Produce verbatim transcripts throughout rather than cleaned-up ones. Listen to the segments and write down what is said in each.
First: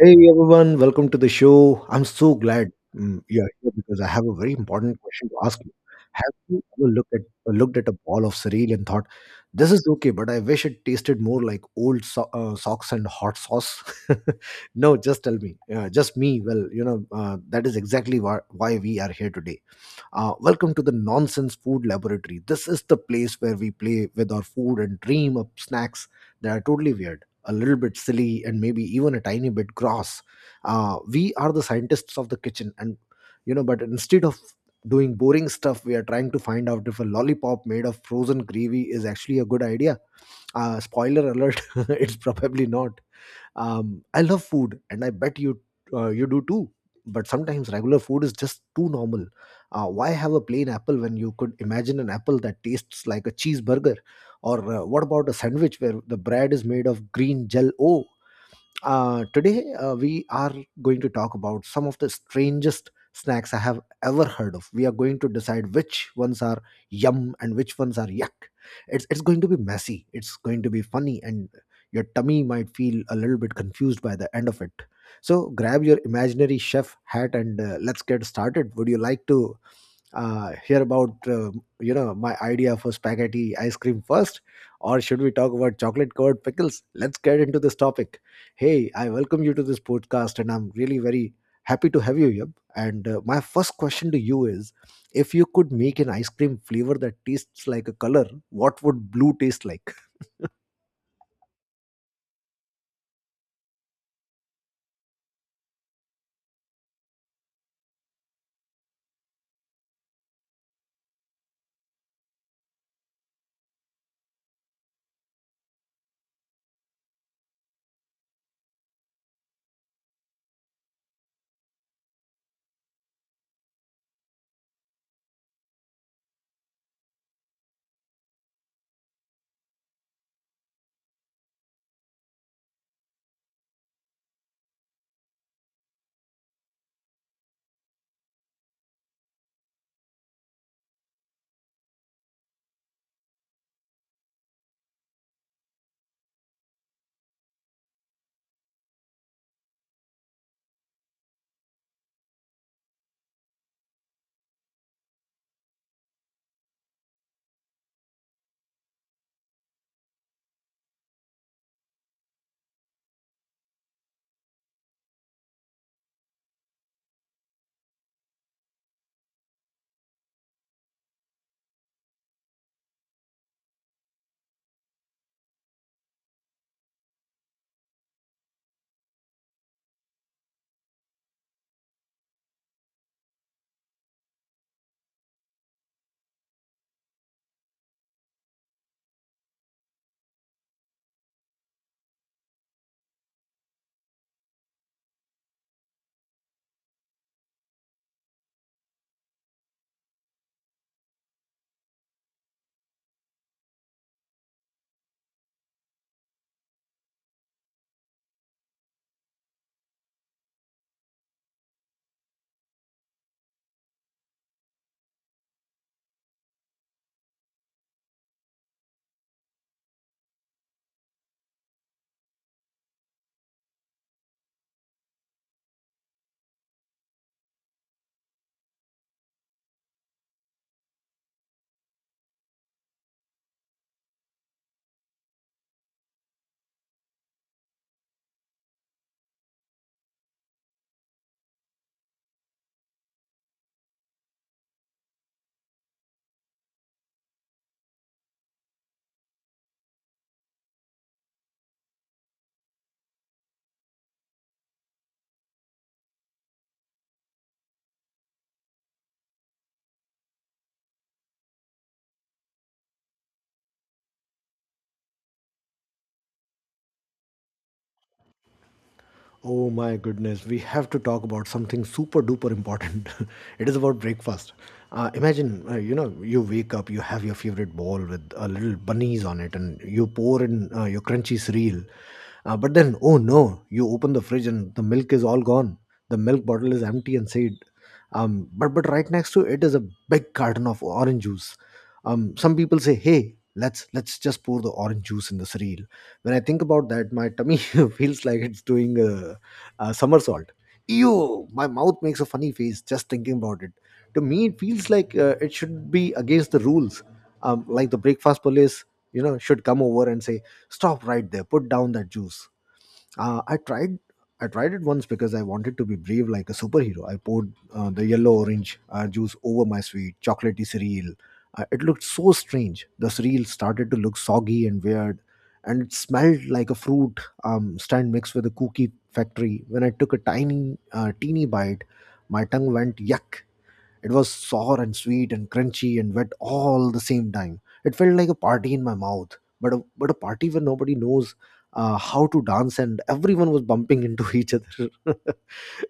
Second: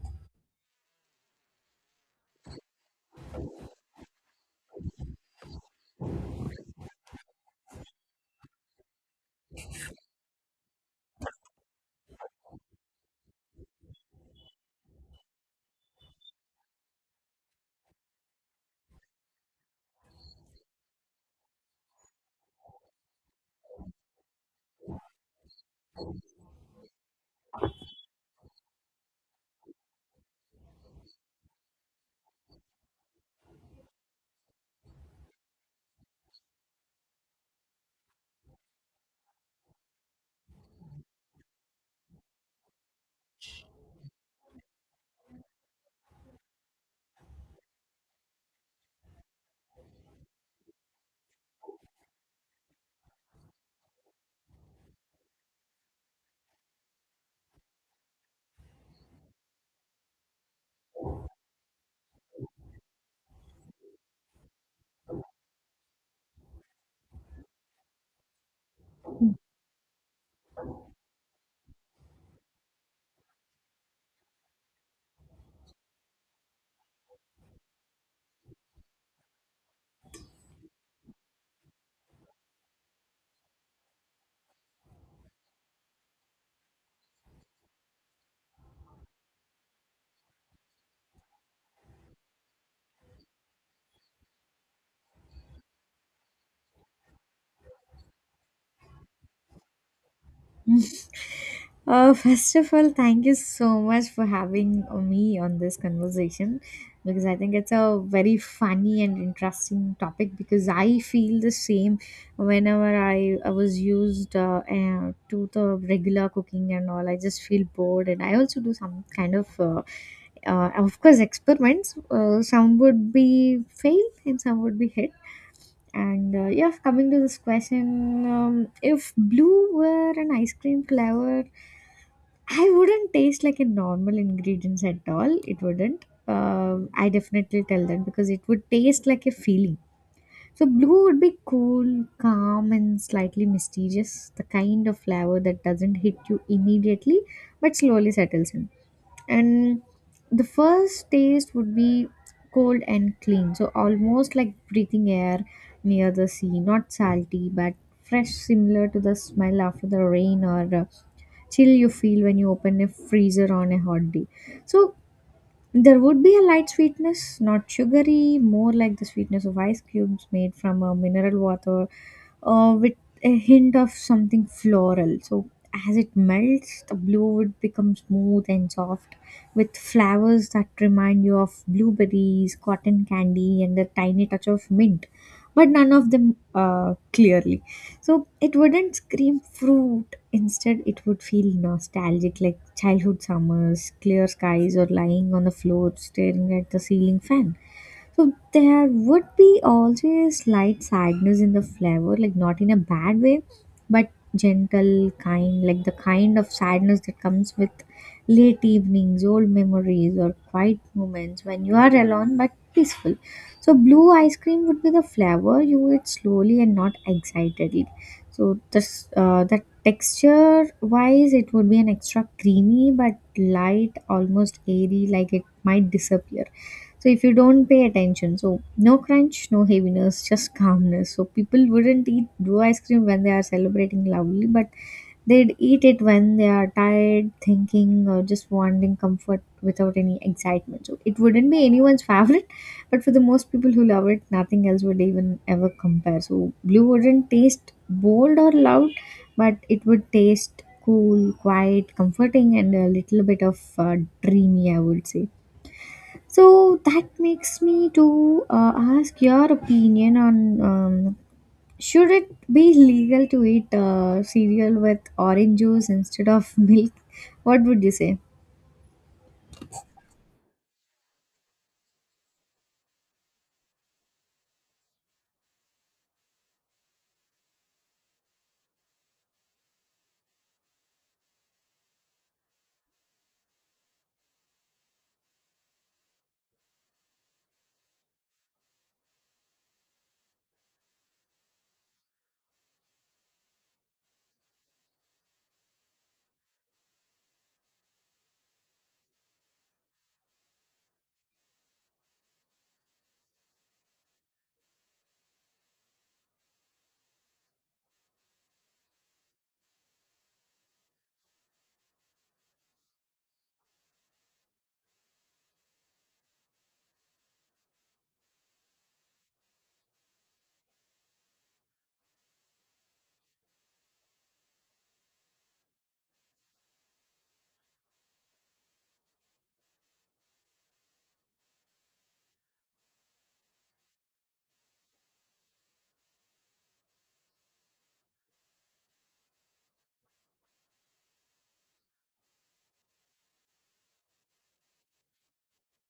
Hey everyone, welcome to the show. I'm so glad um, you're here because I have a very important question to ask you. Have you ever looked at uh, looked at a ball of cereal and thought, "This is okay, but I wish it tasted more like old so- uh, socks and hot sauce"? No, just tell me, uh, just me. Well, you know uh, that is exactly why why we are here today. Uh, welcome to the Nonsense Food Laboratory. This is the place where we play with our food and dream up snacks that are totally weird, a little bit silly, and maybe even a tiny bit gross. Uh, we are the scientists of the kitchen, and you know, but instead of doing boring stuff, we are trying to find out if a lollipop made of frozen gravy is actually a good idea. Uh, spoiler alert, it's probably not. Um, I love food, and I bet you uh, you do too. But sometimes regular food is just too normal. Uh, why have a plain apple when you could imagine an apple that tastes like a cheeseburger? Or uh, what about a sandwich where the bread is made of green gel? Oh, uh, today, uh, we are going to talk about some of the strangest snacks I have ever heard of. We are going to decide which ones are yum and which ones are yuck. It's it's going to be messy. It's going to be funny, and your tummy might feel a little bit confused by the end of it. So grab your imaginary chef hat and uh, let's get started. Would you like to uh, hear about uh, you know my idea for spaghetti ice cream first, or should we talk about chocolate covered pickles? Let's get into this topic. Hey, I welcome you to this podcast, and I'm really very happy to have you here. And uh, my first question to you is, if you could make an ice cream flavor that tastes like a color, what would blue taste like? Uh, first of all, thank you so much for having uh, me on this conversation because I think it's a very funny and interesting topic because I feel the same whenever I, I was used uh, uh, to the regular cooking and all. I just feel bored and I also do some kind of uh, uh, of course experiments, uh, some would be fail and some would be hit, and uh, yeah, coming to this question, um, if blue were an ice cream flavor, I wouldn't taste like a normal ingredients at all. It wouldn't. Um, I definitely tell them because it would taste like a feeling. So blue would be cool, calm, and slightly mysterious. The kind of flavor that doesn't hit you immediately, but slowly settles in, and the first taste would be cold and clean, so almost like breathing air near the sea, not salty but fresh, similar to the smell after the rain, or uh, chill you feel when you open a freezer on a hot day. So there would be a light sweetness, not sugary, more like the sweetness of ice cubes made from a mineral water, uh, with a hint of something floral. So, as it melts, the blue would become smooth and soft with flowers that remind you of blueberries, cotton candy, and a tiny touch of mint, but none of them uh, clearly. So it wouldn't scream fruit. Instead, it would feel nostalgic, like childhood summers, clear skies, or lying on the floor staring at the ceiling fan. So there would be always slight sadness in the flavor, like not in a bad way, but gentle, kind, like the kind of sadness that comes with late evenings, old memories, or quiet moments when you are alone but peaceful. So blue ice cream would be the flavor you eat slowly and not excitedly. So this, uh, the texture wise, it would be an extra creamy but light, almost airy, like it might disappear. So if you don't pay attention, so no crunch, no heaviness, just calmness. So people wouldn't eat blue ice cream when they are celebrating loudly, but they'd eat it when they are tired, thinking, or just wanting comfort without any excitement. So it wouldn't be anyone's favorite, but for the most people who love it, nothing else would even ever compare. So blue wouldn't taste bold or loud, but it would taste cool, quiet, comforting, and a little bit of uh, dreamy, I would say. So that makes me to uh, ask your opinion on, um, should it be legal to eat uh, cereal with orange juice instead of milk? What would you say? Oh my goodness, we have to talk about something super duper important. It is about breakfast. Uh, imagine, uh, you know, you wake up, you have your favorite bowl with a little bunnies on it, and you pour in uh, your crunchy cereal. Uh, but then, oh no, you open the fridge and the milk is all gone. The milk bottle is empty and said, um, but but right next to it is a big carton of orange juice. Um, some people say, hey, let's let's just pour the orange juice in the cereal. When I think about that, my tummy feels like it's doing a, a somersault. Ew, my mouth makes a funny face just thinking about it. To me, it feels like uh, it should be against the rules. Um, like the breakfast police, you know, should come over and say, stop right there, put down that juice. Uh, I tried. I tried it once because I wanted to be brave like a superhero. I poured uh, the yellow orange uh, juice over my sweet chocolatey cereal. Uh, it looked so strange. The cereal started to look soggy and weird, and it smelled like a fruit um, stand mixed with a cookie factory. When I took a tiny, uh, teeny bite, my tongue went yuck. It was sour and sweet and crunchy and wet all the same time. It felt like a party in my mouth, but a, but a party where nobody knows uh, how to dance and everyone was bumping into each other.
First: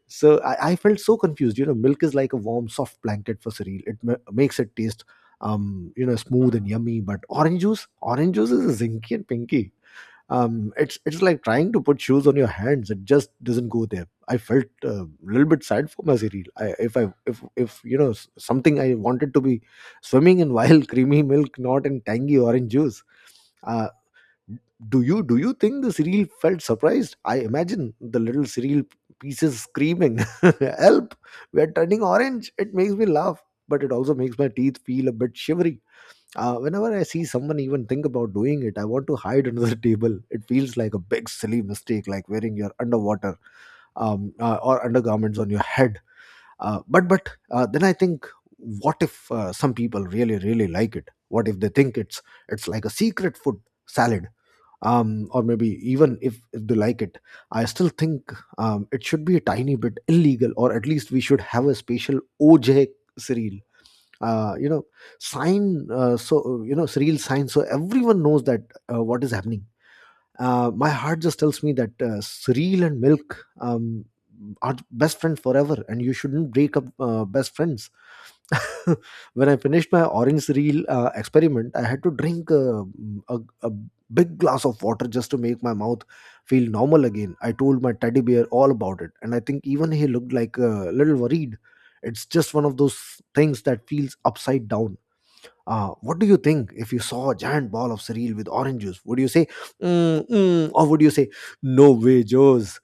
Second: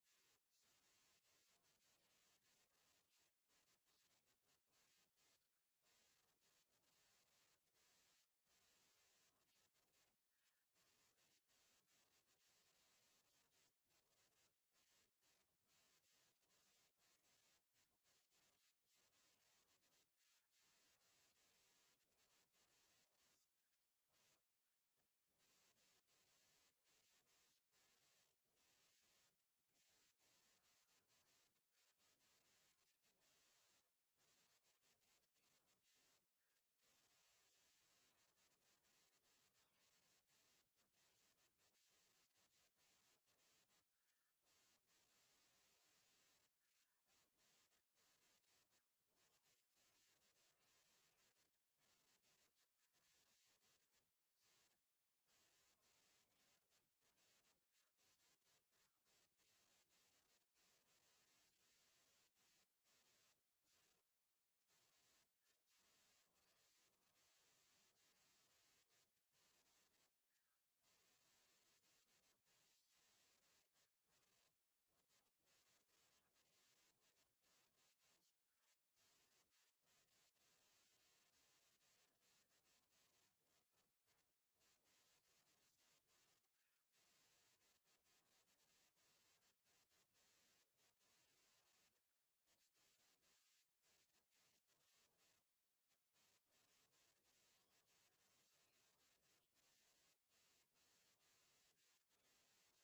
So I, I felt so confused. You know, milk is like a warm, soft blanket for cereal. It ma- makes it taste, um, you know, smooth and yummy. But orange juice, orange juice is zinky and pinky. Um, it's it's like trying to put shoes on your hands. It just doesn't go there. I felt uh, a little bit sad for my cereal. I, if I if if you know s- something I wanted to be swimming in wild creamy milk, not in tangy orange juice. Uh, do you do you think the cereal felt surprised? I imagine the little cereal pieces screaming, "Help! We're turning orange!" It makes me laugh, but it also makes my teeth feel a bit shivery. Uh, whenever I see someone even think about doing it, I want to hide under the table. It feels like a big silly mistake, like wearing your underwater um, uh, or undergarments on your head. Uh, but but uh, then I think, what if uh, some people really really like it? What if they think it's it's like a secret food salad? Um, or maybe even if, if they like it, I still think um, it should be a tiny bit illegal, or at least we should have a special O J serial uh, you know sign, uh, so uh, you know real sign so everyone knows that uh, what is happening. Uh, my heart just tells me that uh, cereal and milk um, are best friends forever, and you shouldn't break up uh, best friends. When I finished my orange cereal uh, experiment, I had to drink uh, a, a big glass of water just to make my mouth feel normal again. I told my teddy bear all about it, and I think even he looked like a little worried. It's just one of those things that feels upside down. Uh, what do you think if you saw a giant ball of cereal with orange juice? Would you say, mm, mm, or would you say, no way, Joes?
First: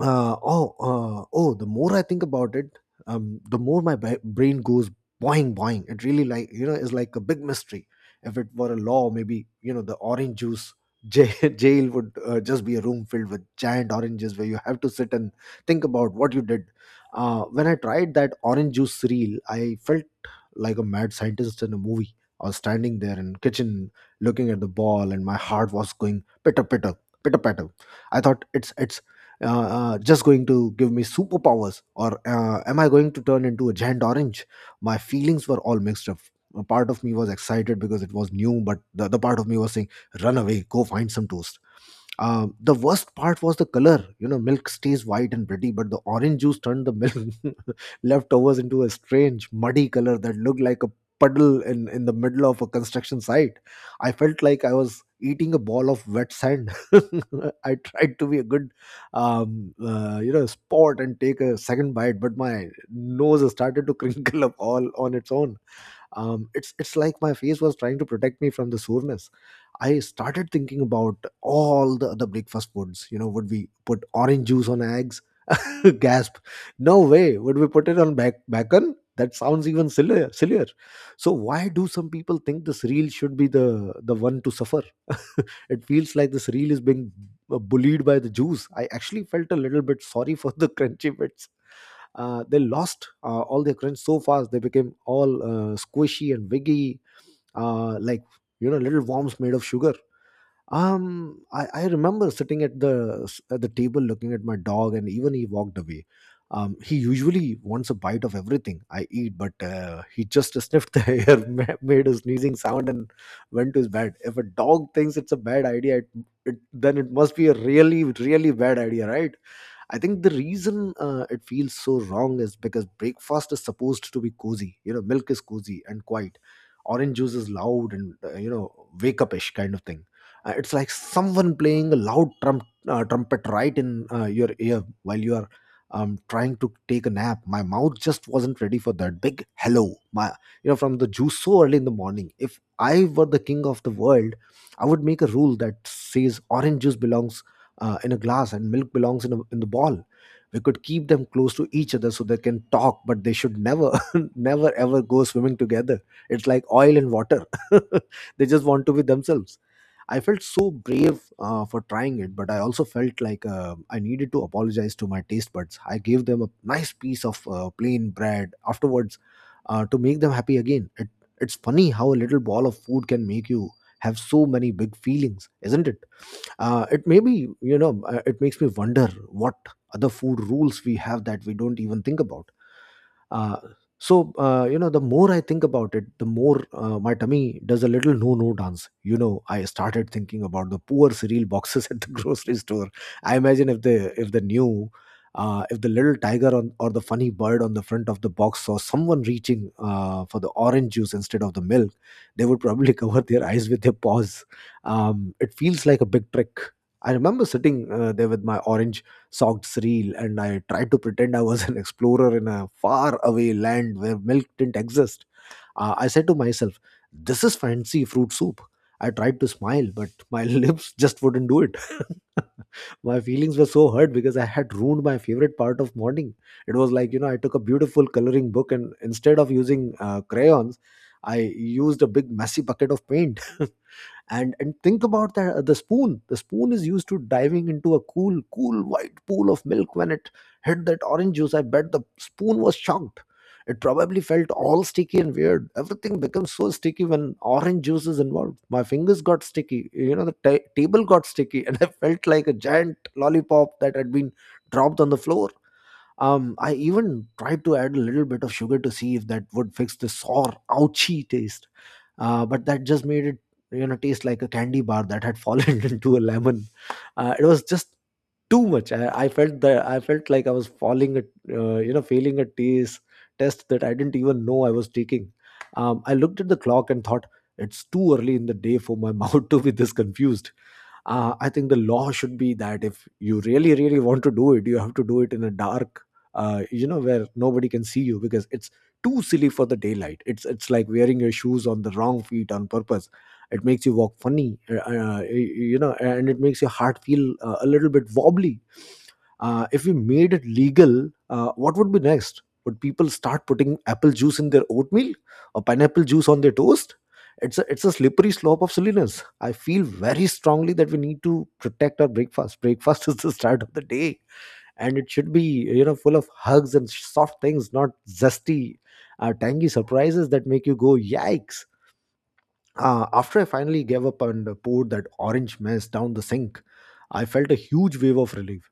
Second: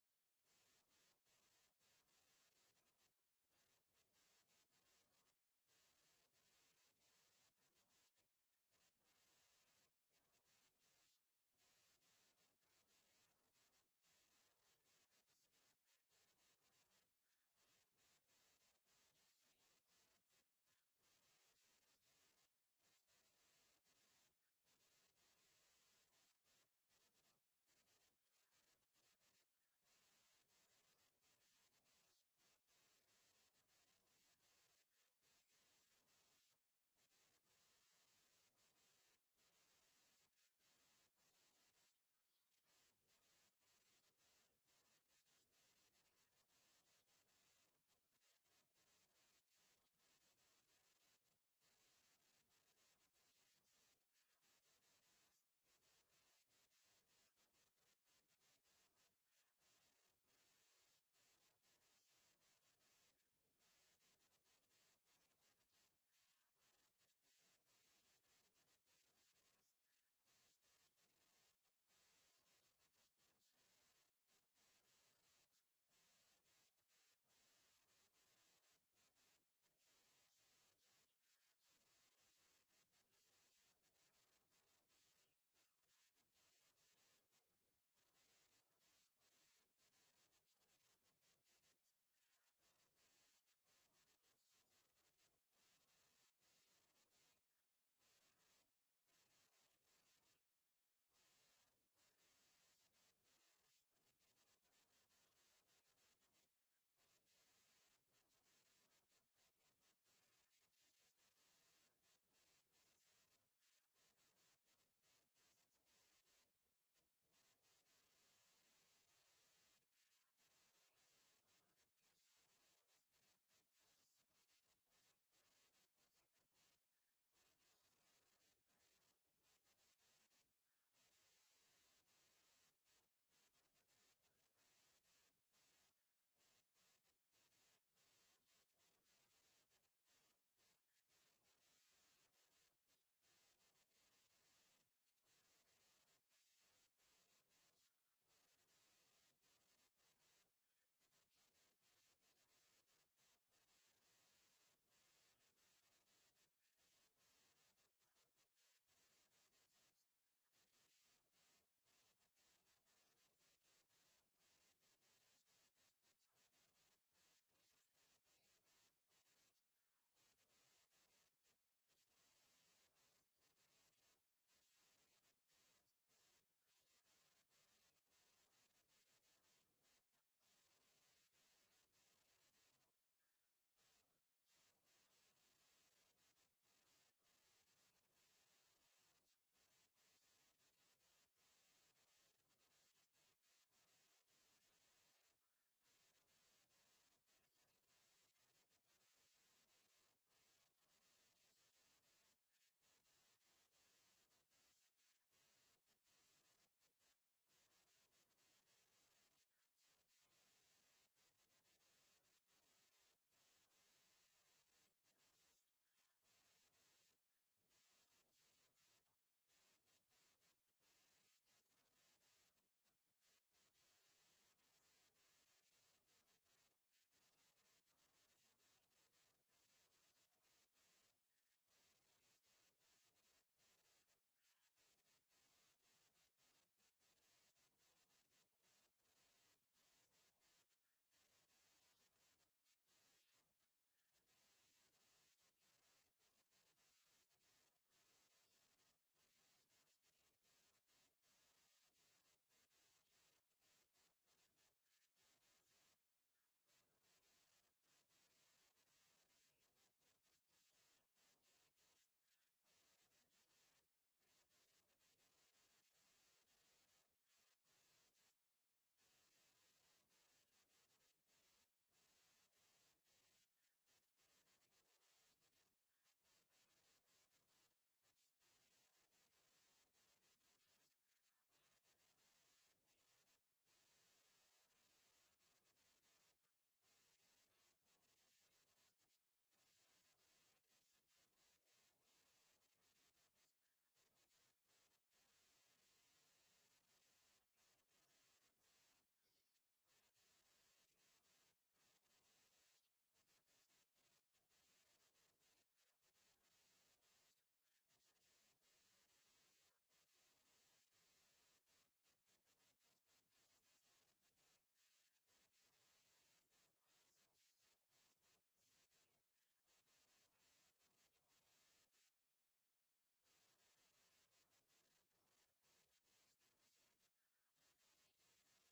Uh, oh, uh, oh, the more I think about it, um, the more my bra- brain goes boing, boing. It really, like, you know, is like a big mystery. If it were a law, maybe, you know, the orange juice jail, jail would uh, just be a room filled with giant oranges where you have to sit and think about what you did. Uh, when I tried that orange juice cereal, I felt like a mad scientist in a movie. I was standing there in kitchen looking at the ball, and my heart was going pitter pitter pitter patter. I thought it's it's uh, uh, just going to give me superpowers, or uh, am I going to turn into a giant orange? My feelings were all mixed up. A part of me was excited because it was new, but the other part of me was saying, "Run away, go find some toast." Uh, the worst part was the color. You know, milk stays white and pretty, but the orange juice turned the milk leftovers into a strange, muddy color that looked like a puddle in, in the middle of a construction site. I felt like I was eating a ball of wet sand. I tried to be a good, um, uh, you know, sport and take a second bite, but my nose started to crinkle up all on its own. Um, it's it's like my face was trying to protect me from the soreness. I started thinking about all the other breakfast foods. You know, would we put orange juice on eggs? Gasp. No way. Would we put it on back bacon? That sounds even sillier sillier. So why do some people think this reel should be the the one to suffer? It feels like this reel is being uh, bullied by the juice. I actually felt a little bit sorry for the crunchy bits. Uh, they lost uh, all their crunch so fast. They became all uh, squishy and wiggy, uh, like, you know, little worms made of sugar. Um I, I remember sitting at the at the table looking at my dog and even he walked away. Um, he usually wants a bite of everything I eat, but uh, he just sniffed the air, ma- made a sneezing sound, and went to his bed. If a dog thinks it's a bad idea, it, it then it must be a really, really bad idea, right? I think the reason uh, it feels so wrong is because breakfast is supposed to be cozy. You know, milk is cozy and quiet. Orange juice is loud and uh, you know wake upish kind of thing. Uh, it's like someone playing a loud trump, uh, trumpet right in uh, your ear while you are um, trying to take a nap. My mouth just wasn't ready for that big hello. My, you know, from the juice so early in the morning. If I were the king of the world, I would make a rule that says orange juice belongs uh, in a glass and milk belongs in, a, in the ball. We could keep them close to each other so they can talk, but they should never never ever go swimming together. It's like oil and water. They just want to be themselves. I felt so brave uh, for trying it, but I also felt like uh, I needed to apologize to my taste buds. I gave them a nice piece of uh, plain bread afterwards uh, to make them happy again. It, it's funny how a little ball of food can make you have so many big feelings, isn't it? Uh, it maybe you know uh, it makes me wonder what other food rules we have that we don't even think about. Uh, so uh, you know, the more I think about it, the more uh, my tummy does a little no-no dance. You know, I started thinking about the poor cereal boxes at the grocery store. I imagine if they if they knew, uh, if the little tiger on or the funny bird on the front of the box saw someone reaching uh, for the orange juice instead of the milk, they would probably cover their eyes with their paws. Um, it feels like a big trick. I remember sitting uh, there with my orange socks reel, and I tried to pretend I was an explorer in a far away land where milk didn't exist. Uh, I said to myself, "This is fancy fruit soup." I tried to smile, but my lips just wouldn't do it. My feelings were so hurt because I had ruined my favorite part of morning. It was like, you know, I took a beautiful coloring book and instead of using uh, crayons, I used a big messy bucket of paint. and and think about that, the spoon the spoon is used to diving into a cool cool white pool of milk. When it hit that orange juice, I bet the spoon was shocked. It probably felt all sticky and weird. Everything becomes so sticky when orange juice is involved. My fingers got sticky, you know, the ta- table got sticky, and I felt like a giant lollipop that had been dropped on the floor. um, I even tried to add a little bit of sugar to see if that would fix the sour, ouchy taste. Uh, but that just made it, you know, taste like a candy bar that had fallen into a lemon. Uh, it was just too much. I, I felt that I felt like I was falling at, uh, you know, failing a taste test that I didn't even know I was taking. Um, I looked at the clock and thought, it's too early in the day for my mouth to be this confused. uh, I think the law should be that if you really really want to do it, you have to do it in a dark, uh, you know, where nobody can see you, because it's too silly for the daylight. It's it's like wearing your shoes on the wrong feet on purpose. It makes you walk funny, uh, uh, you know, and it makes your heart feel uh, a little bit wobbly. Uh, if we made it legal, uh, what would be next? Would people start putting apple juice in their oatmeal or pineapple juice on their toast? It's a it's a slippery slope of silliness. I feel very strongly that we need to protect our breakfast. Breakfast is the start of the day, and it should be, you know, full of hugs and soft things, not zesty, uh, tangy surprises that make you go yikes. Uh, after I finally gave up and poured that orange mess down the sink, I felt a huge wave of relief.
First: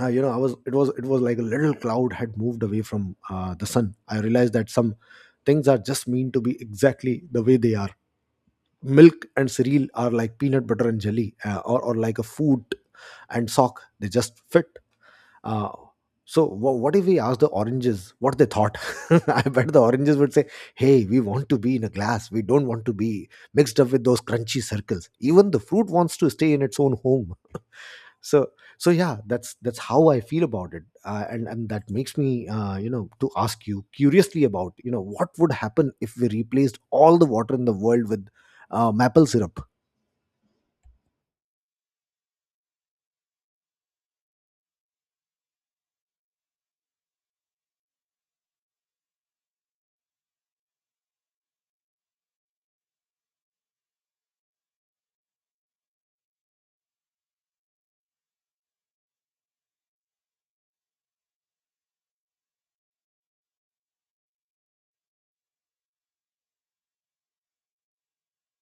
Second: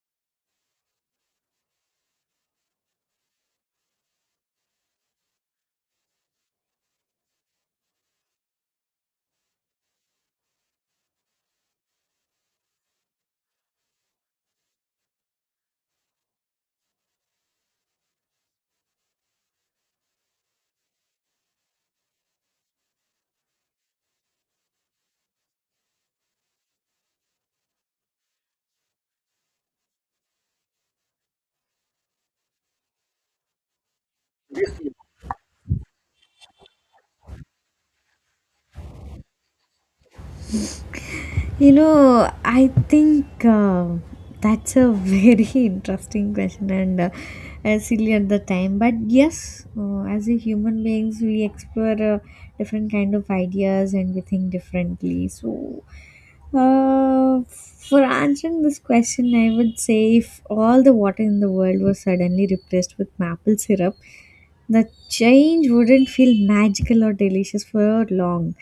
Uh, you know I was it was it was like a little cloud had moved away from uh, the sun. I realized that some things are just meant to be exactly the way they are. Milk and cereal are like peanut butter and jelly, uh, or, or like a food and sock. They just fit. Uh, so wha what if we asked the oranges what they thought? I bet the oranges would say, "Hey, we want to be in a glass. We don't want to be mixed up with those crunchy circles." Even the fruit wants to stay in its own home. So so yeah, that's that's how I feel about it. Uh, and and that makes me, uh, you know to ask you curiously about, you know, what would happen if we replaced all the water in the world with uh, maple syrup. You know, I think uh, that's a very interesting question, and uh, uh, silly at the time. But yes, uh, as a human beings, we explore uh, different kind of ideas and we think differently. So, uh, for answering this question, I would say if all the water in the world was suddenly replaced with maple syrup, the change wouldn't feel magical or delicious for long.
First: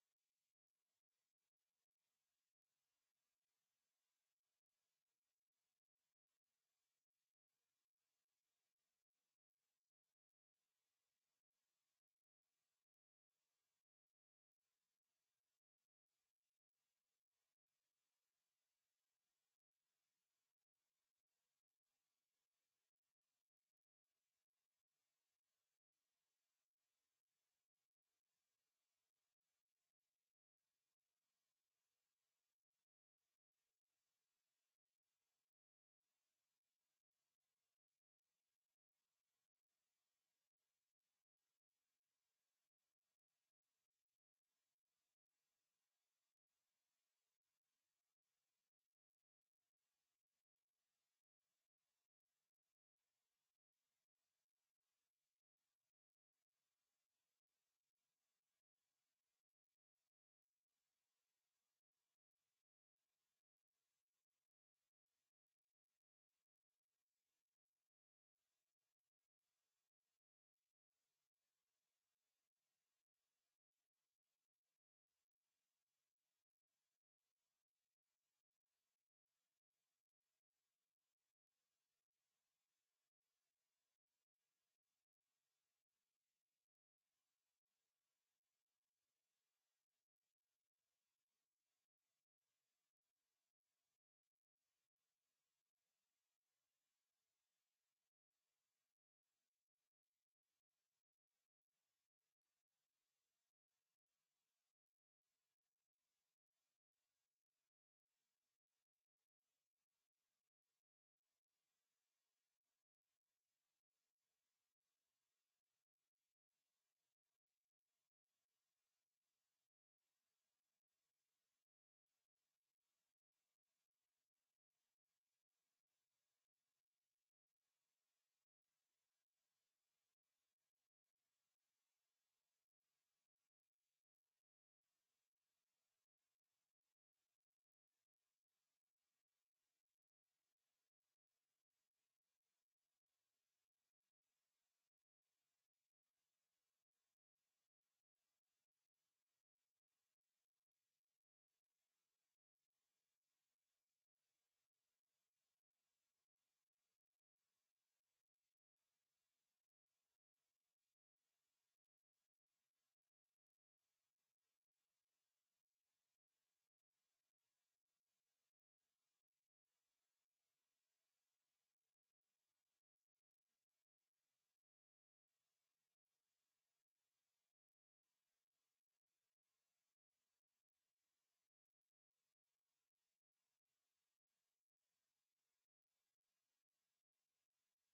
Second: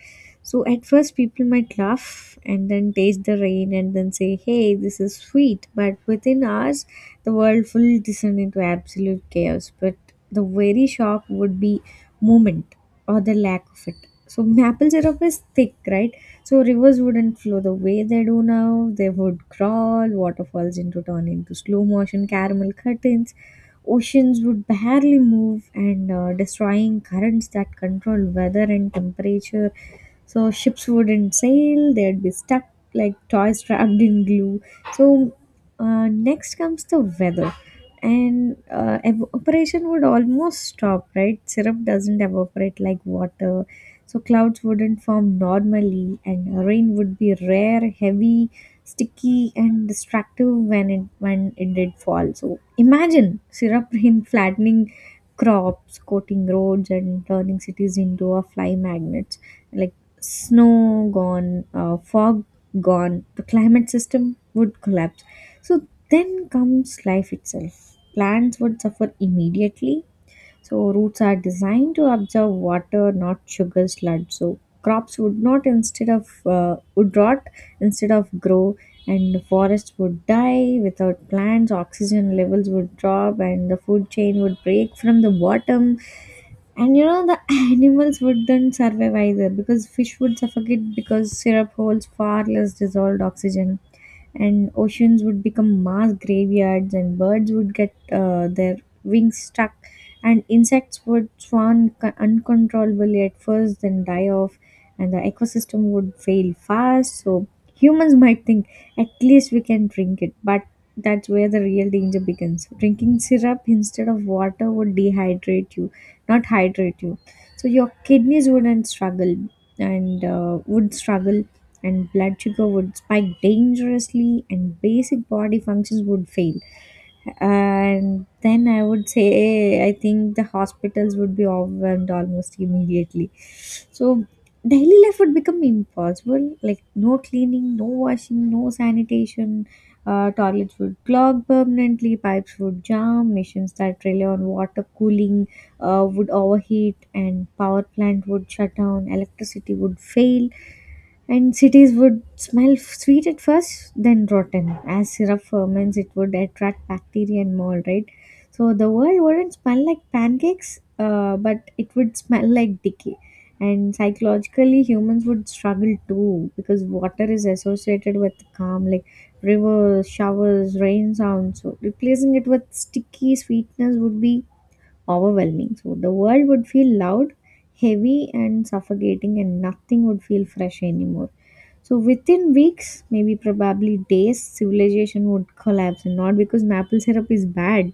So at first, people might laugh and then taste the rain and then say, hey, this is sweet. But within hours, the world will descend into absolute chaos. But the very shock would be moment or the lack of it. So maple syrup is thick, right? So rivers wouldn't flow the way they do now. They would crawl, waterfalls into turn into slow motion caramel curtains. Oceans would barely move, and uh, destroying currents that control weather and temperature, so ships wouldn't sail, they'd be stuck like toys trapped in glue. So, uh, next comes the weather. And uh, evaporation would almost stop, right? Syrup doesn't evaporate like water. So clouds wouldn't form normally, and rain would be rare, heavy, sticky, and destructive when it when it did fall. So imagine syrup rain flattening crops, coating roads, and turning cities into a fly magnets, like snow gone, uh, fog gone, the climate system would collapse. So then comes life itself. Plants would suffer immediately. So roots are designed to absorb water, not sugar sludge. So crops would not instead of uh, would rot instead of grow, and forests would die without plants. Oxygen levels would drop, and the food chain would break from the bottom. And you know, the animals wouldn't survive either, because fish would suffocate because syrup holds far less dissolved oxygen, and oceans would become mass graveyards, and birds would get uh, their wings stuck, and insects would swan co- uncontrollably at first then die off, and the ecosystem would fail fast. So humans might think, at least we can drink it, but that's where the real danger begins. Drinking syrup instead of water would dehydrate you, not hydrate you. So your kidneys wouldn't struggle, and uh, would struggle, and blood sugar would spike dangerously, and basic body functions would fail. And then I would say, I think the hospitals would be overwhelmed almost immediately. So daily life would become impossible, like no cleaning, no washing, no sanitation. Uh, toilets would clog permanently, pipes would jam, machines that rely on water cooling uh, would overheat, and power plant would shut down, electricity would fail, and cities would smell sweet at first, then rotten. As syrup ferments, it would attract bacteria and mold, right? So the world wouldn't smell like pancakes, uh, but it would smell like decay. And psychologically, humans would struggle too because water is associated with calm, like rivers, showers, rain sounds. So replacing it with sticky sweetness would be overwhelming. So the world would feel loud, heavy, and suffocating, and nothing would feel fresh anymore. So within weeks, maybe probably days, civilization would collapse, and not because maple syrup is bad,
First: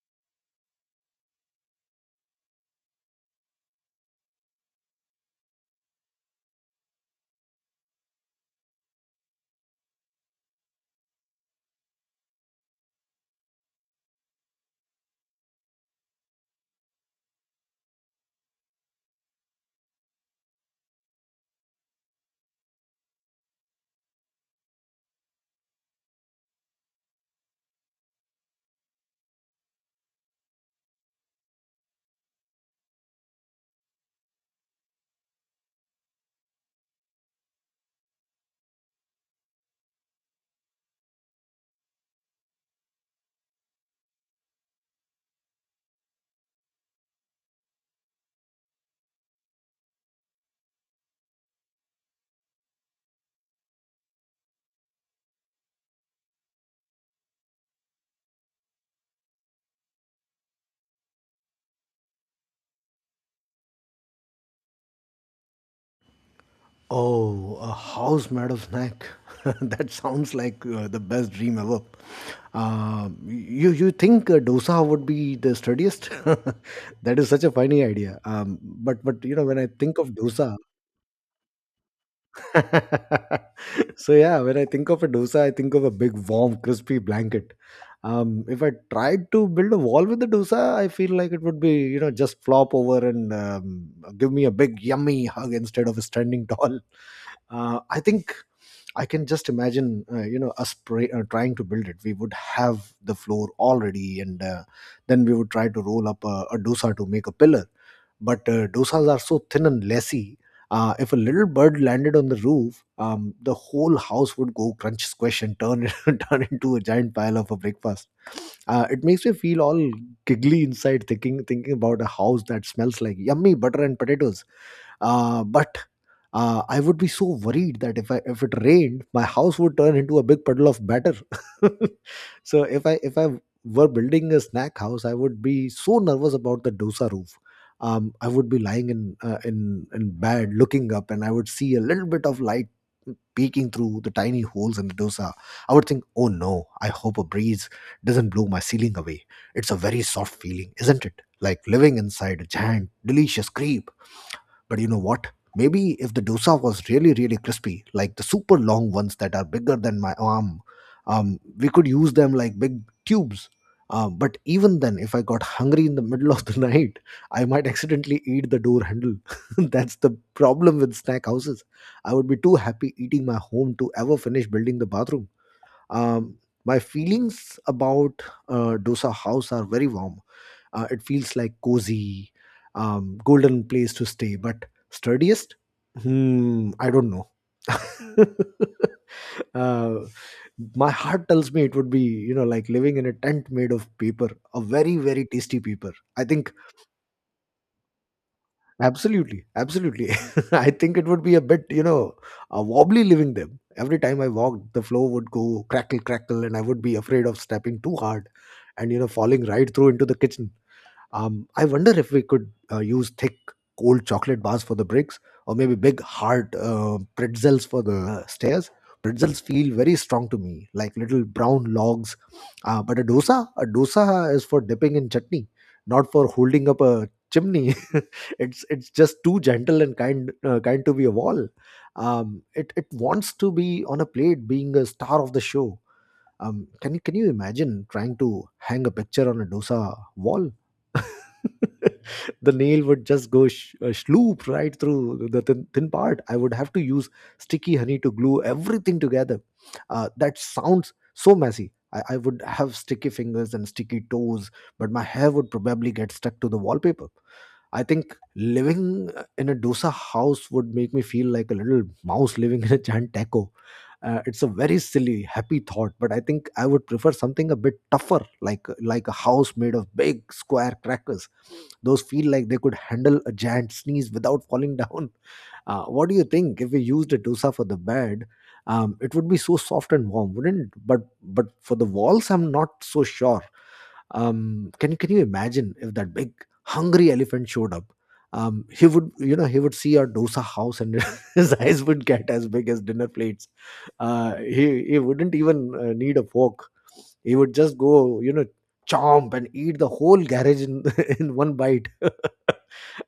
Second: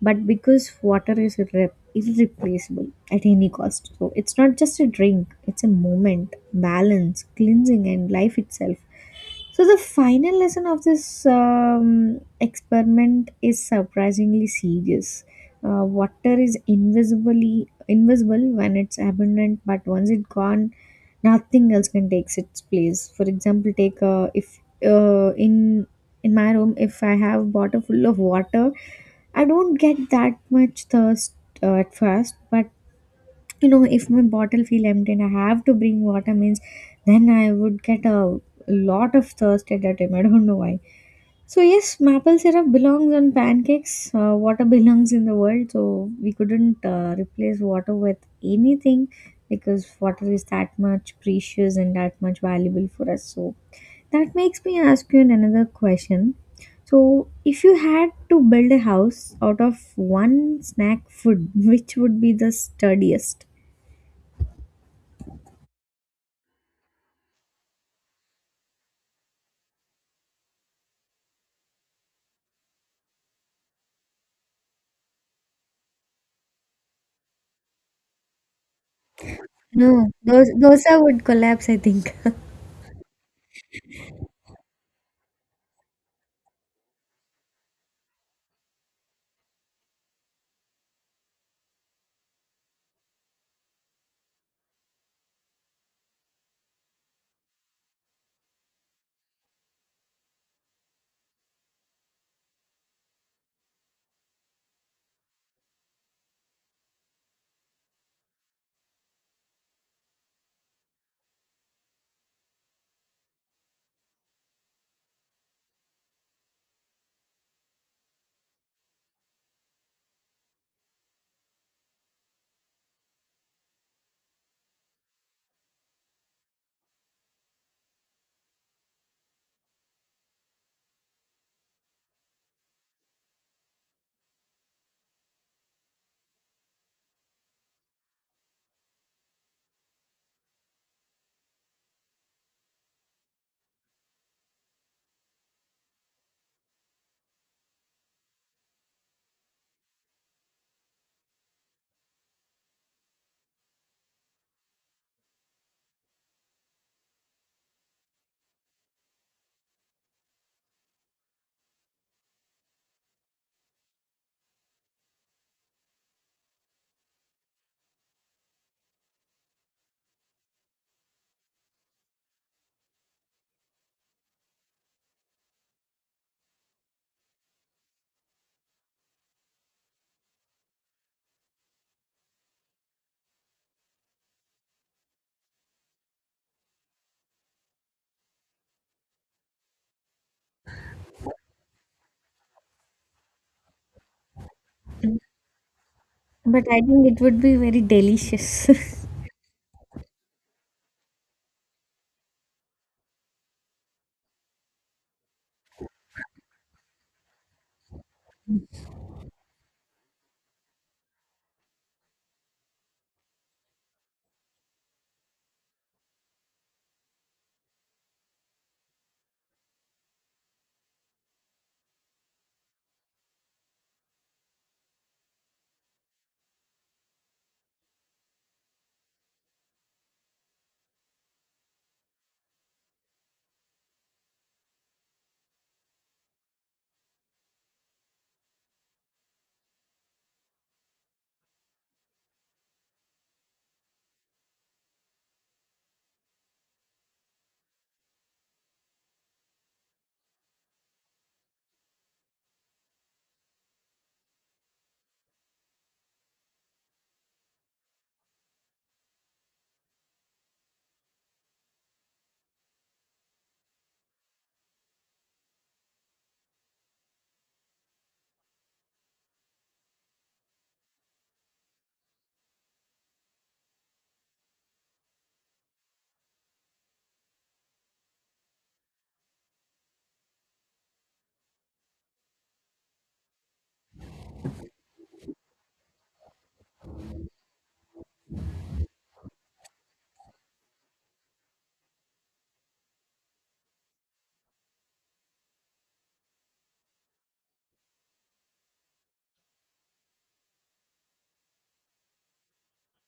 but because water is irre- irreplaceable at any cost. So it's not just a drink; it's a moment, balance, cleansing, and life itself. So the final lesson of this um, experiment is surprisingly serious. Uh, water is invisibly invisible when it's abundant, but once it's gone, nothing else can take its place. For example, take, uh, if, uh, in in my room, if I have bottle full of water, I don't get that much thirst uh, at first, but you know, if my bottle feel empty and I have to bring water means, then I would get a lot of thirst at that time, I don't know why. So yes, maple syrup belongs on pancakes, uh, water belongs in the world, so we couldn't uh, replace water with anything, because water is that much precious and that much valuable for us. So that makes me ask you another question. So if you had to build a house out of one snack food, which would be the sturdiest? Oh, a house made of snack. That sounds like uh, the best dream ever. Um, you you think uh, dosa would be the sturdiest? That is such a funny idea. Um, but but you know, when I think of No, dos dosa, dosa would collapse, I think. so yeah, when I think of a dosa, I think of a big, warm, crispy blanket. Um, if I tried to build a wall with the dosa, I feel like it would be, you know, just flop over and um, give me a big yummy hug instead of standing tall. Uh, I think I can just imagine, uh, you know, us pray, uh, trying to build it. We would have the floor already, and uh, then we would try to roll up a, a dosa to make a pillar. But uh, dosas are so thin and lessy. Uh, if a little bird landed on the roof, um, the whole house would go crunch, squish, and turn turn into a giant pile of a breakfast. Uh, it makes me feel all giggly inside, thinking thinking about a house that smells like yummy butter and potatoes. Uh, but uh, I would be so worried that if I if it rained, my house would turn into a big puddle of batter. So if I if I were building a snack house, I would be so nervous about the dosa roof. Um, I would be lying in uh, in in bed, looking up, and I would see a little bit of light peeking through the tiny holes in the dosa. I would think, "Oh no! I hope a breeze doesn't blow my ceiling away." It's a very soft feeling, isn't it? Like living inside a giant, delicious cream. But you know what? Maybe if the dosa was really, really crispy, like the super long ones that are bigger than my arm, um, we could use them like big tubes. Um, but even then, if I got hungry in the middle of the night, I might accidentally eat the door handle. That's the problem with snack houses. I would be too happy eating my home to ever finish building the bathroom. Um, my feelings about uh, dosa house are very warm. Uh, it feels like cozy, um, golden place to stay. But sturdiest? Hmm, I don't know. uh, my heart tells me it would be, you know, like living in a tent made of paper, a very, Mm. very tasty paper. I think But I think it would be very delicious. absolutely, absolutely. I think it would be a bit, you know, uh, wobbly living them. Every time I walked, the floor would go crackle, crackle, and I would be afraid of stepping too hard and, you know, falling right through into the kitchen. Um, I wonder if we could uh, use thick, cold chocolate bars for the bricks, or maybe big, hard uh, pretzels for the stairs. Pretzels feel very strong to me, like little brown logs. Uh, but a dosa, a dosa is for dipping in chutney, not for holding up a chimney. it's it's just too gentle and kind, uh, kind to be a wall. Um, it it wants to be on a plate, being a star of the show. Um, can you can you imagine trying to hang a picture on a dosa wall? The nail would just go sh- uh, sloop right through the thin, thin part. I would have to use sticky honey to glue everything together. Uh, that sounds so messy. I, I would have sticky fingers and sticky toes, but my hair would probably get stuck to the wallpaper. I think living in a dosa house would make me feel like a little mouse living in a giant taco. Uh, it's a very silly, happy thought, but I think I would prefer something a bit tougher, like like a house made of big square crackers. Those feel like they could handle a giant sneeze without falling down. Uh, what do you think? If we used a dosa for the bed, um, it would be so soft and warm, wouldn't it? But but for the walls, I'm not so sure. Um, can can you imagine if that big hungry elephant showed up? Um, he would, you know, he would see our dosa house, and his eyes would get as big as dinner plates. Uh, he he wouldn't even uh, need a fork. He would just go, you know, chomp and eat the whole garage in in one bite.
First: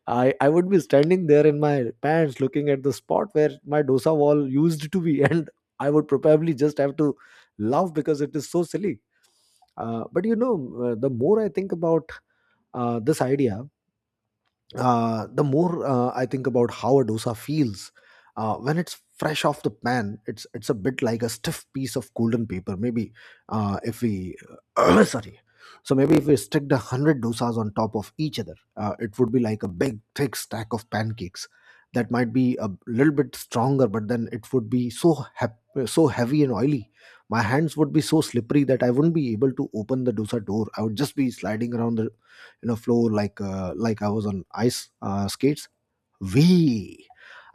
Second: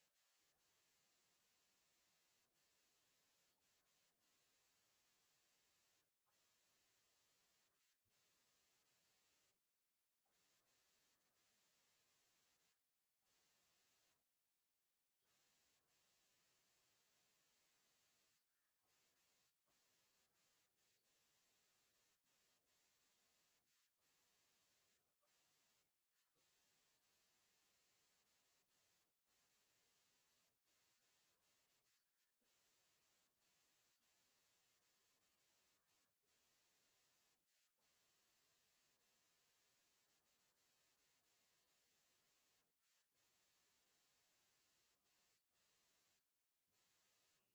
I I would be standing there in my pants, looking at the spot where my dosa wall used to be, and I would probably just have to laugh because it is so silly. Uh, but you know, uh, the more I think about uh, this idea, uh, the more uh, I think about how a dosa feels uh, when it's fresh off the pan, it's it's a bit like a stiff piece of golden paper. Maybe uh, if we sorry, so maybe if we sticked a hundred dosas on top of each other, uh, it would be like a big thick stack of pancakes. That might be a little bit stronger, but then it would be so hep- so heavy and oily. My hands would be so slippery that I wouldn't be able to open the dosa door. I would just be sliding around the you know flow like uh, like I was on ice uh, skates way.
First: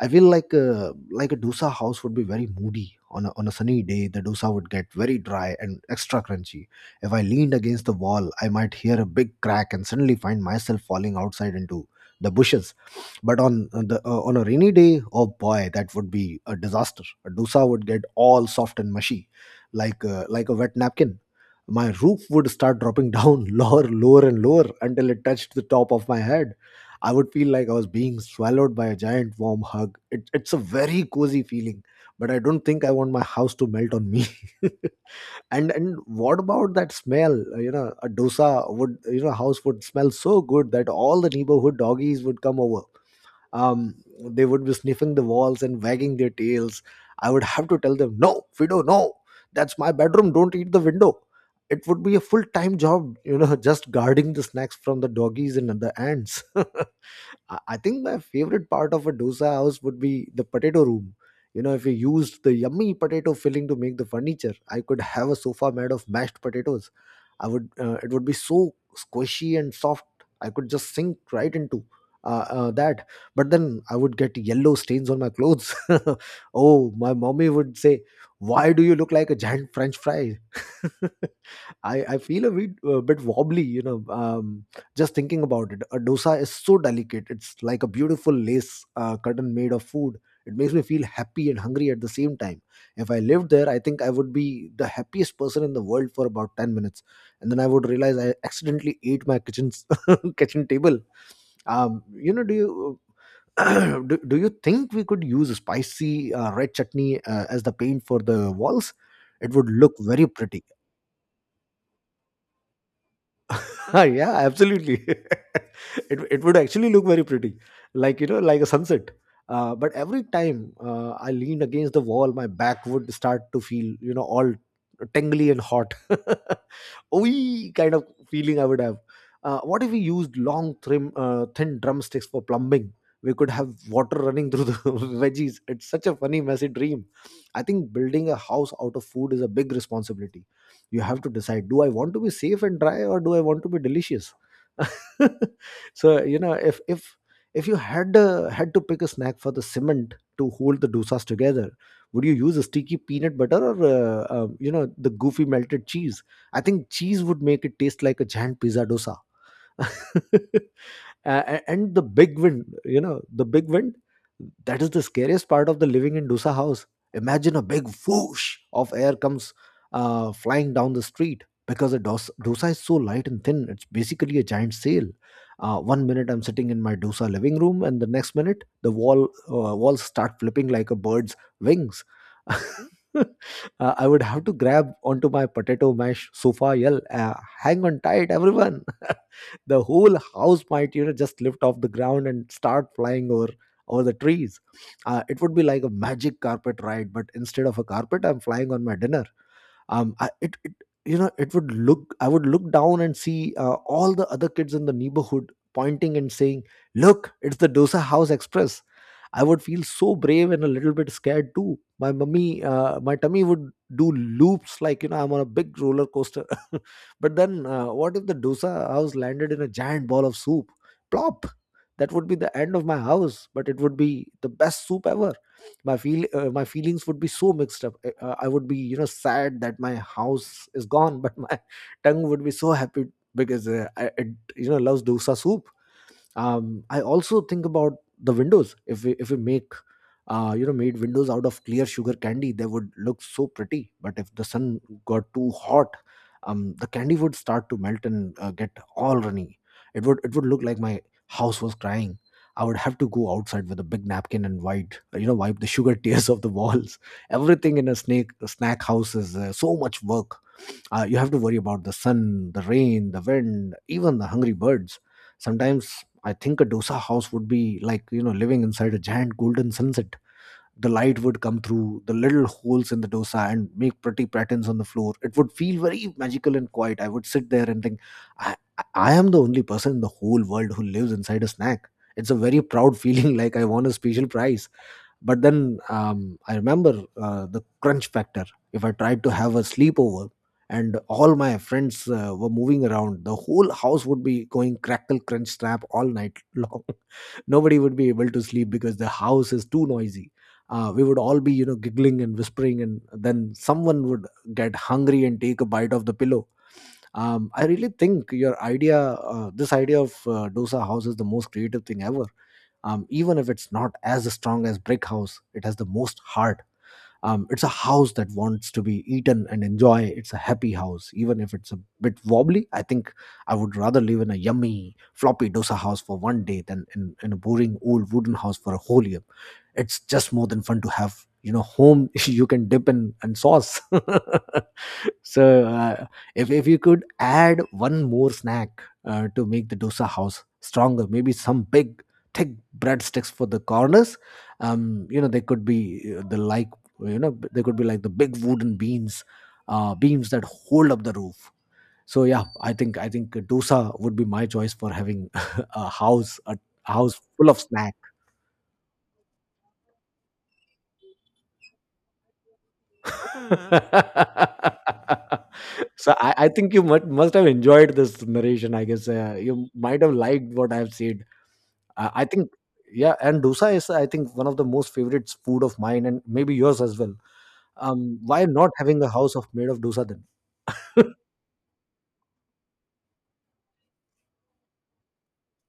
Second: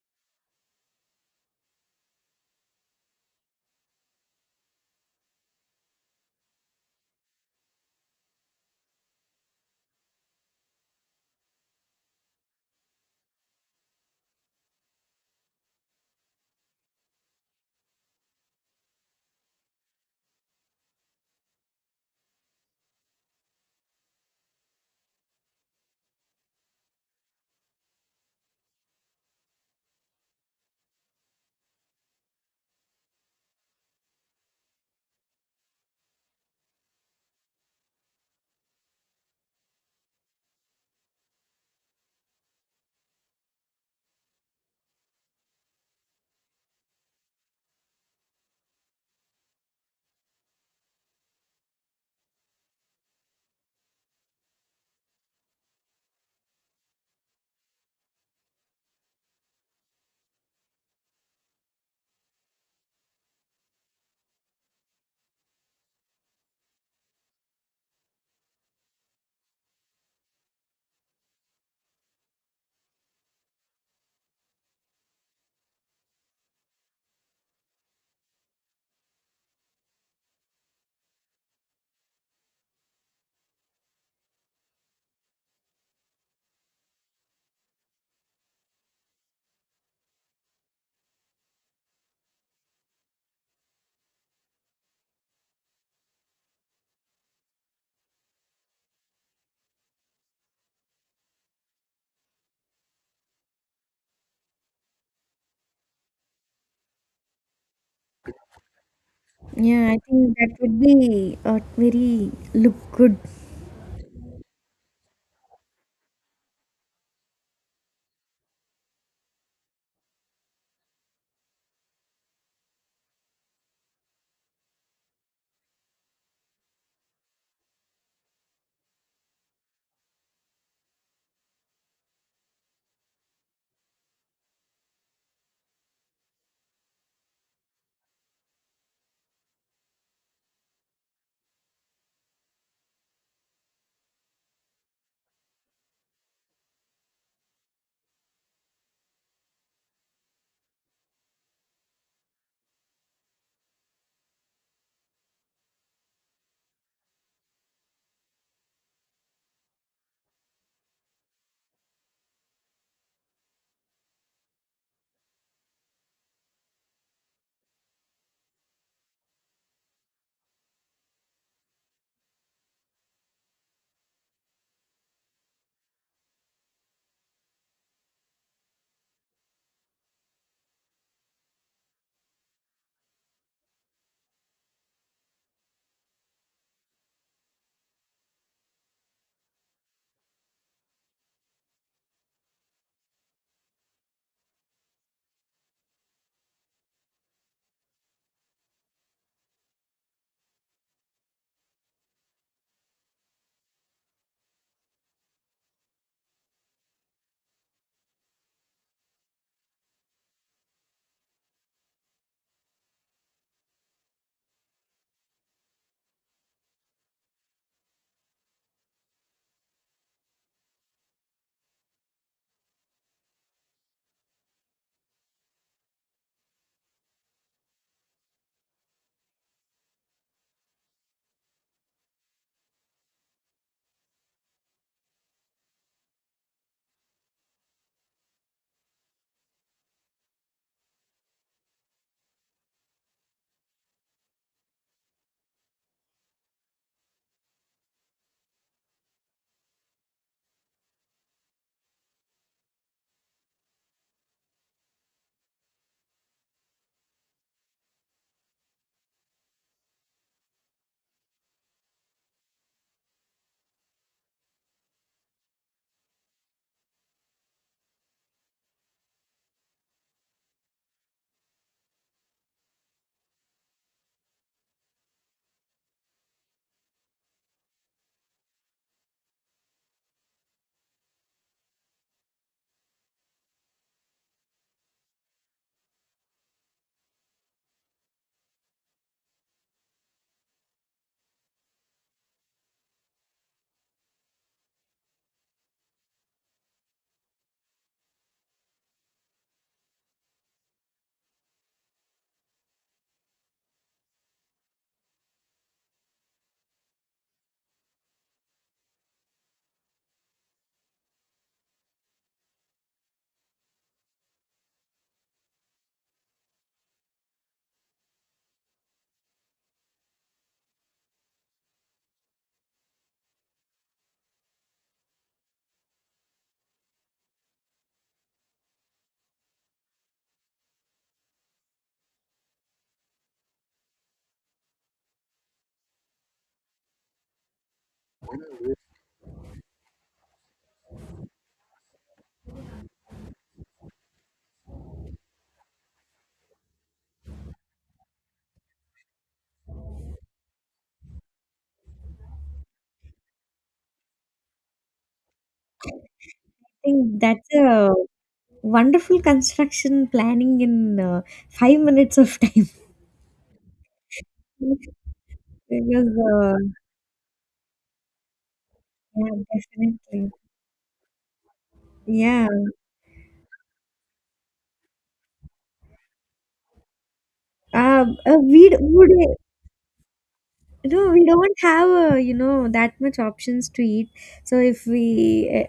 I feel like uh, like a dosa house would be very moody on a, on a sunny day. The dosa would get very dry and extra crunchy. If I leaned against the wall, I might hear a big crack and suddenly find myself falling outside into the bushes. But on the uh, on a rainy day, oh boy, that would be a disaster. A dosa would get all soft and mushy, like uh, like a wet napkin. My roof would start dropping down lower, lower, and lower until it touched the top of my head. I would feel like I was being swallowed by a giant warm hug. It, it's a very cozy feeling, but I don't think I want my house to melt on me. and and what about that smell? Uh, You know, a dosa would you know house would smell so good that all the neighborhood doggies would come over. Um, they would be sniffing the walls and wagging their tails. I would have to tell them, no, Fido, no, that's my bedroom. Don't eat the window. It would be a full time job, you know, just guarding the snacks from the doggies and the ants. I I think my favorite part of a dosa house would be the potato room. You know, if you used the yummy potato filling to make the furniture, I could have a sofa made of mashed potatoes. I would. Uh, it would be so squishy and soft. I could just sink right into uh, uh, that. But then I would get yellow stains on my clothes. Oh, my mommy would say, "Why do you look like a giant French fry?" I, I feel a bit, a bit wobbly, you know, um, just thinking about it. A dosa is so delicate. It's like a beautiful lace uh, curtain made of food. It makes me feel happy and hungry at the same time. If I lived there, I think I would be the happiest person in the world for about ten minutes. And then I would realize I accidentally ate my kitchen's kitchen table. Um, you know, do you do, do you think we could use spicy uh, red chutney uh, as the paint for the walls? It would Yeah, look I very think that pretty. would be a very look good. I Ah, yeah, absolutely. it it would actually look very pretty, like you know, like a sunset. Uh, but every time uh, I leaned against the wall, my back would start to feel, you know, all tingly and hot. Ooey kind of feeling I would have. Uh, what if we used long, trim, uh, thin drumsticks for plumbing? We could have water running through the veggies. It's such a funny, messy dream. I think building a house out of food is a big responsibility. You have to decide, do I want to be safe and dry or do I want to be delicious? So, you know, if if if you had uh, had to pick a snack for the cement to hold the dosas together, would you use a sticky peanut butter or uh, um, you know the goofy melted cheese? I think cheese would make it taste like a giant pizza dosa. A- and the big wind you know the big wind, that is the scariest part of the living in dusa house. Imagine a big whoosh of air comes uh, flying down the street because the dos- dusa is so light and thin, it's basically a giant sail. Uh, one minute I'm sitting in my dusa living room and the next minute the wall uh, walls start flipping like a bird's wings. uh, I would have to grab onto my potato mash sofa, yell, uh, hang on tight everyone. The whole house might, you know, just lift off the ground and start flying over over the trees. Uh, it would be like a magic carpet ride but instead of a carpet I'm flying on my dinner. Um I, it, it you know it would look I would look down and see uh, all the other kids in the neighborhood pointing and saying, look, it's the dosa house express. I would feel so brave and a little bit scared too. My mummy uh, my tummy would do loops, like, you know, I'm on a big roller coaster. But then uh, what if the dosa house landed in a giant ball of soup? Plop. That would be the end of my house but it would be the best soup ever. My feel uh, my feelings would be so mixed up. Uh, uh, I would be, you know sad that my house is gone, but my tongue would be so happy because uh, I, it you know loves dosa soup. Um, I also think about the windows. If we if we make uh, you know made windows out of clear sugar candy they would look so pretty, but if the sun got too hot, um, the candy would start to melt and uh, get all runny. It would it would look like my house was crying. I would have to go outside with a big napkin and wipe, uh, you know wipe the sugar tears off the walls. Everything in a snake a snack house is uh, so much work. Uh, you have to worry about the sun, the rain, the wind, even the hungry birds. Sometimes I think a dosa house would be like, you know, living inside a giant golden sunset. The light would come through the little holes in the dosa and make pretty patterns on the floor. It would feel very magical and quiet. I would sit there and think, i i am the only person in the whole world who lives inside a snack. It's a very proud feeling, like I won a special prize. But then, um, I remember uh, the crunch factor. If I tried to have a sleepover and all my friends uh, were moving around, the whole house would be going crackle crunch snap all night long. Nobody would be able to sleep because the house is too noisy. Uh, we would all be, you know giggling and whispering, and then someone would get hungry and take a bite of the pillow. um, I really think your idea uh, this idea of uh, dosa house is the most creative thing ever. Um, even if it's not as strong as brick house, it has the most heart. Um, it's a house that wants to be eaten and enjoy. It's a happy house even if it's a bit wobbly. I think I would rather live in a yummy floppy dosa house for one day than in, in a boring old wooden house for a whole year. It's just more than fun to have, you know, home you can dip in and sauce. So, uh, if if you could add one more snack uh, to make the dosa house stronger, maybe some big thick breadsticks for the corners. Um, you know, they could be uh, the like you know they could be like the big wooden beams, uh, beams that hold up the roof. So yeah, I think I think dosa would be my choice for having a house a house think full that's of a snacks. wonderful construction planning in uh, five minutes of time. Because, So I, I uh, think you must, must have enjoyed this narration. I guess uh, yeah, you might have definitely. liked what I've said. Uh, I Yeah. think, yeah, and dosa is, I think, one of the most favorite food of mine and maybe yours as well. Uh, Um, uh, why We not having a house would. of made of dosa then? No, we don't have uh, you know that much options to eat. So if we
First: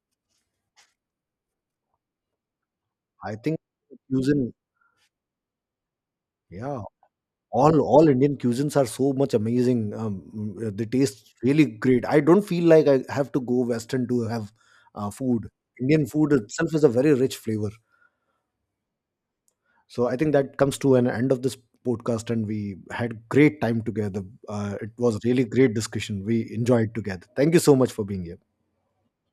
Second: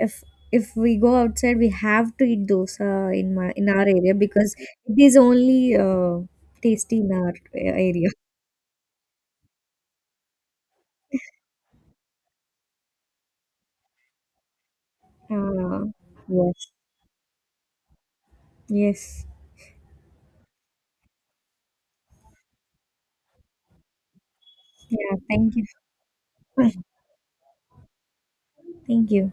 if if we go outside, we have to eat dosa I in my think in our area, cuisine, because it is only uh, yeah, tasty in our uh, all all area. Indian cuisines are so much amazing. Um, mm, uh, they taste really great. I don't feel like I have to go Western to have uh, food. Uh, Indian food yes, itself is a very rich flavor. yes, So I think that comes to an end of this podcast, and we had great time together. Uh, it yeah. was really Thank you, great discussion. We enjoyed together. Thank you so much for being here. thank you.